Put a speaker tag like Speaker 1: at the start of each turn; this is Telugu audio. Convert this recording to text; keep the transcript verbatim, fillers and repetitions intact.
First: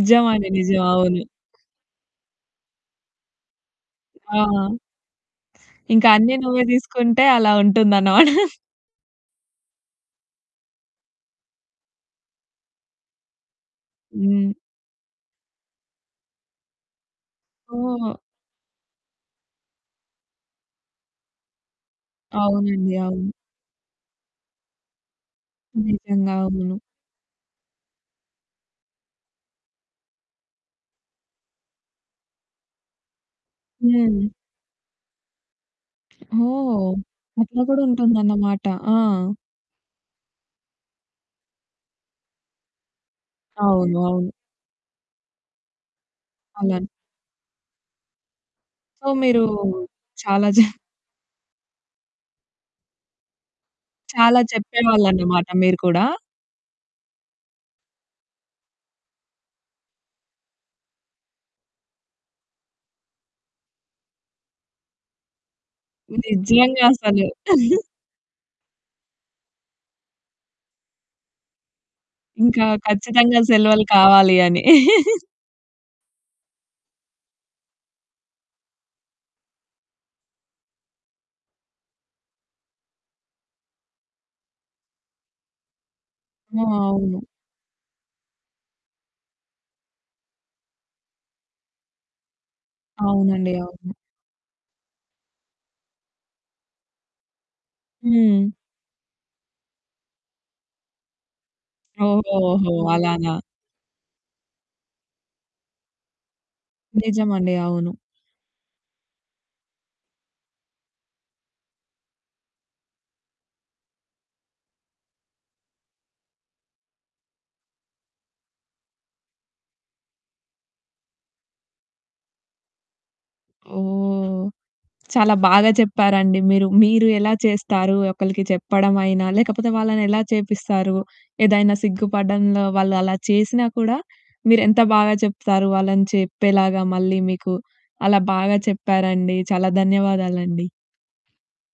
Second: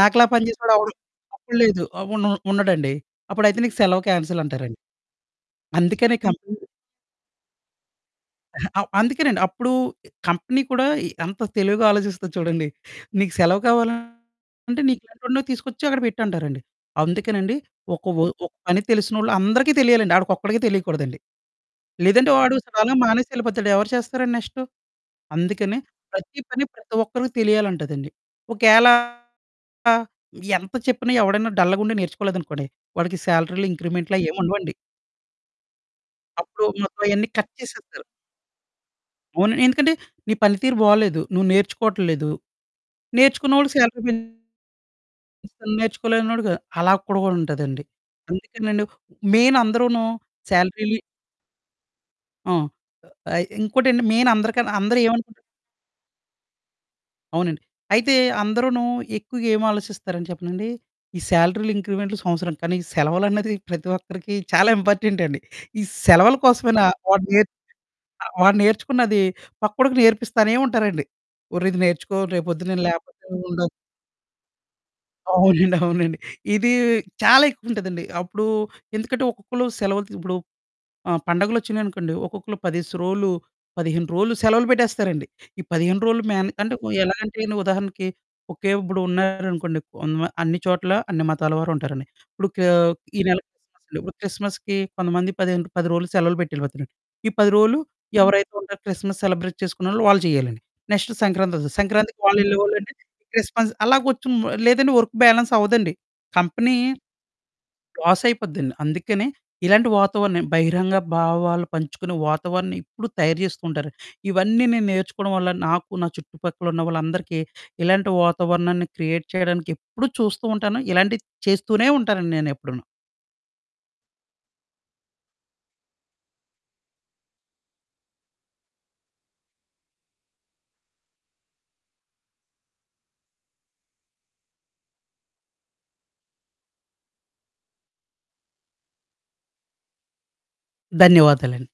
Speaker 1: నాకులా
Speaker 2: నిజం.
Speaker 1: పనిచేసేవాడెవడు
Speaker 2: అవును.
Speaker 1: అప్పుడు లేదు. అవును. ఉండడండి. అప్పుడైతే నీకు సెలవు
Speaker 2: ఆ!
Speaker 1: క్యాన్సెలంటారండి.
Speaker 2: ఇంక
Speaker 1: అందుకనే
Speaker 2: అన్నీ
Speaker 1: కంపెనీ
Speaker 2: నువ్వే దీసుకుంటే, అలా ఉంటుందన్నమాట.
Speaker 1: ఎహె. అవ్ అందుకేనండి అప్పుడూ, కంపెనీ కూడా ఎ ఎంత తెలివిగా ఆలోచిస్తది చూడండి. నీకు సెలవు కావాల
Speaker 2: హ్మ్.
Speaker 1: అంటే నీకెంటోడినో తీసుకొచ్చి అక్కడ పెట్టంటారండి. అందుకేనండి ఒక
Speaker 2: ఓహ్!
Speaker 1: ఓ ఒక పని తెలిసినోళ్ళు అందరికి తెలియాలండి. ఆడికొక్కడికే తెలీకూడదండి. లేదంటే, వాడు సడన్‌గా
Speaker 2: అవునండి. అవును.
Speaker 1: మానేసెళ్ళిపోతాడు, ఎవరు చేస్తారండి నెక్స్టు. అందుకనే
Speaker 2: నిజంగా.
Speaker 1: ప్రతి పని
Speaker 2: అవును.
Speaker 1: ప్రతి ఒక్కరికి తెలియాలంటదండి. ఒకేళ ఆహ్, ఎంత చెప్పినా ఎవడన్నా డల్లగుండి నేర్చుకోలేదనుకోండి, వాడికి శాలరీలో ఇంక్రిమెంట్లు
Speaker 2: హ్మ్.
Speaker 1: అయ్యేముండవండి. అప్పుడూ
Speaker 2: ఓహ్!
Speaker 1: మొత్తం అయన్నీ కట్
Speaker 2: అట్లా గూడా
Speaker 1: చేసేత్తరు.
Speaker 2: ఉంటుందనమాట. ఆ!
Speaker 1: అవును. ఎందుకంటే, నీ పని తీరు బాలేదు, నువ్వు నేర్చుకోటల్లేదు. నేర్చుకున్నోళ్ళకి
Speaker 2: అవును.
Speaker 1: శాలరీ
Speaker 2: అవును.
Speaker 1: పెంచుతారు. అసలు నేర్చుకోలేనోడుగ
Speaker 2: అలన్
Speaker 1: అలా కూడాగ ఉంటదండి. అందుకేనండి,
Speaker 2: సో, మీరూ
Speaker 1: మేయినందరును
Speaker 2: చాలా జ
Speaker 1: శాలరీలి ఆ! ఆహ్, ఇంకోటండి
Speaker 2: చాలా
Speaker 1: మేయినందరికన్ అందరూ ఏవనుకుంట
Speaker 2: చెప్పేవాళ్ళనమాట మీరు కూడా.
Speaker 1: అవునండి. అయితే అందరూనూ ఎక్కువగా ఏమాలోచిస్తారని చెప్పనండీ, ఈ శాలరీలు, ఇంక్రిమెంట్లు సంవత్సరం కానీ, సెలవులన్నది ప్రతి ఒక్కరికి చాలా ఇంపార్టెంటండి. ఈ సెలవుల
Speaker 2: నిజ్జంగా
Speaker 1: కోసమైనా వాడు
Speaker 2: అసలు.
Speaker 1: నేర్చ్ ఆహ్, వాడు నేర్చుకున్నాదీ పక్కోడికి నేర్పిస్తానే ఉంటారండి. ఒర్రిది నేర్చుకో,
Speaker 2: ఇంకా
Speaker 1: రేపొద్దున నేను లేపోతే
Speaker 2: ఖచ్చితంగా
Speaker 1: ఉండదు.
Speaker 2: సెలవులు కావాలి అని.
Speaker 1: అవునండి. అవునండి. ఇదీ చాలా ఎక్కువుంటదండి. అప్పుడూ ఎందుకంటే, ఒక్కొక్కళ్ళు సెలవులు త్ ఇప్పుడు ఆహ్, పండగలొచ్చినియనుకోండి, ఒక్కొక్కళ్ళు పదేసి రోలు, పదిహేను రోలు సెలవులు పెట్టేస్తారండి. ఈ పదిహేను రోలు మేనే
Speaker 2: ఆ!
Speaker 1: అంటే, ఎలా
Speaker 2: అవును.
Speaker 1: అంటేని ఉదాహరణకి, ఓకే. ఇప్పుడు ఉన్నారనుకోండి, కొన్మా అన్ని చోట్లా అన్ని మతాల వారు ఉంటారండి. ఇప్పుడు కా ఈ నెల
Speaker 2: అవునండి.
Speaker 1: క్రిస్‌మస్
Speaker 2: అవును.
Speaker 1: అండి. ఇప్పుడు క్రిస్‌మస్‌కి కొంతమంది పదిహే పది రోలు సెలవులు పెట్టెళ్ళిపోతారండి. ఈ పది రోలు, ఎవరైతే
Speaker 2: హ్మ్.
Speaker 1: ఉంటారో క్రిస్‌మస్ సెలబ్రేట్ చేసుకునేవోళ్ళు వాళ్ళు చెయ్యాలండి. నెక్స్ట్ సంక్రాంతొస్తది, సంక్రాంతికి
Speaker 2: ఓహో! ఓహో!
Speaker 1: వాళ్ళెళ్ళేవోళ్ళండి,
Speaker 2: అలానా.
Speaker 1: క్రిస్‌మస్ అలాగొచ్చుం లేదంటే వర్కు బ్యాలెన్సవ్వదండి. కంపెనీ
Speaker 2: నిజమండి. అవును.
Speaker 1: లాసయిపోద్దండి. అందుకనే ఇలాంటి వాతావరణం బహిరంగ భావాలు పంచుకునే వాతావరణం ఎప్పుడు తయారు చేస్తూ ఉంటారు. ఇవన్నీ నేను నేర్చుకోడం వల్ల, నాకు నా చుట్టుపక్కలున్న వాళ్ళందరికీ ఇలాంటి వాతావరణాన్ని క్రియేట్ చెయడానికెప్పుడూ చూస్తూ ఉంటాను. ఇలాంటియి చేస్తూనే ఉంటానండి నేనెప్పుడూను.
Speaker 2: ఓహ్! చాలా బాగా చెప్పారండి మీరు. మీరు ఎలా చేస్తారు, ఒకళ్ళకి చెప్పడమయినా, లేకపోతే వాళ్ళనెలా చేపిస్తారు, ఏదైనా సిగ్గుపడ్డంలో వాళ్ళు అలా చేసినా కూడా, మీరెంత బాగా చెప్తారు వాళ్ళని చెప్పేలాగా. మళ్ళీ మీకు అలా బాగా చెప్పారండి. చాలా ధన్యవాదాలండి.
Speaker 1: ధన్యవాదాలండి.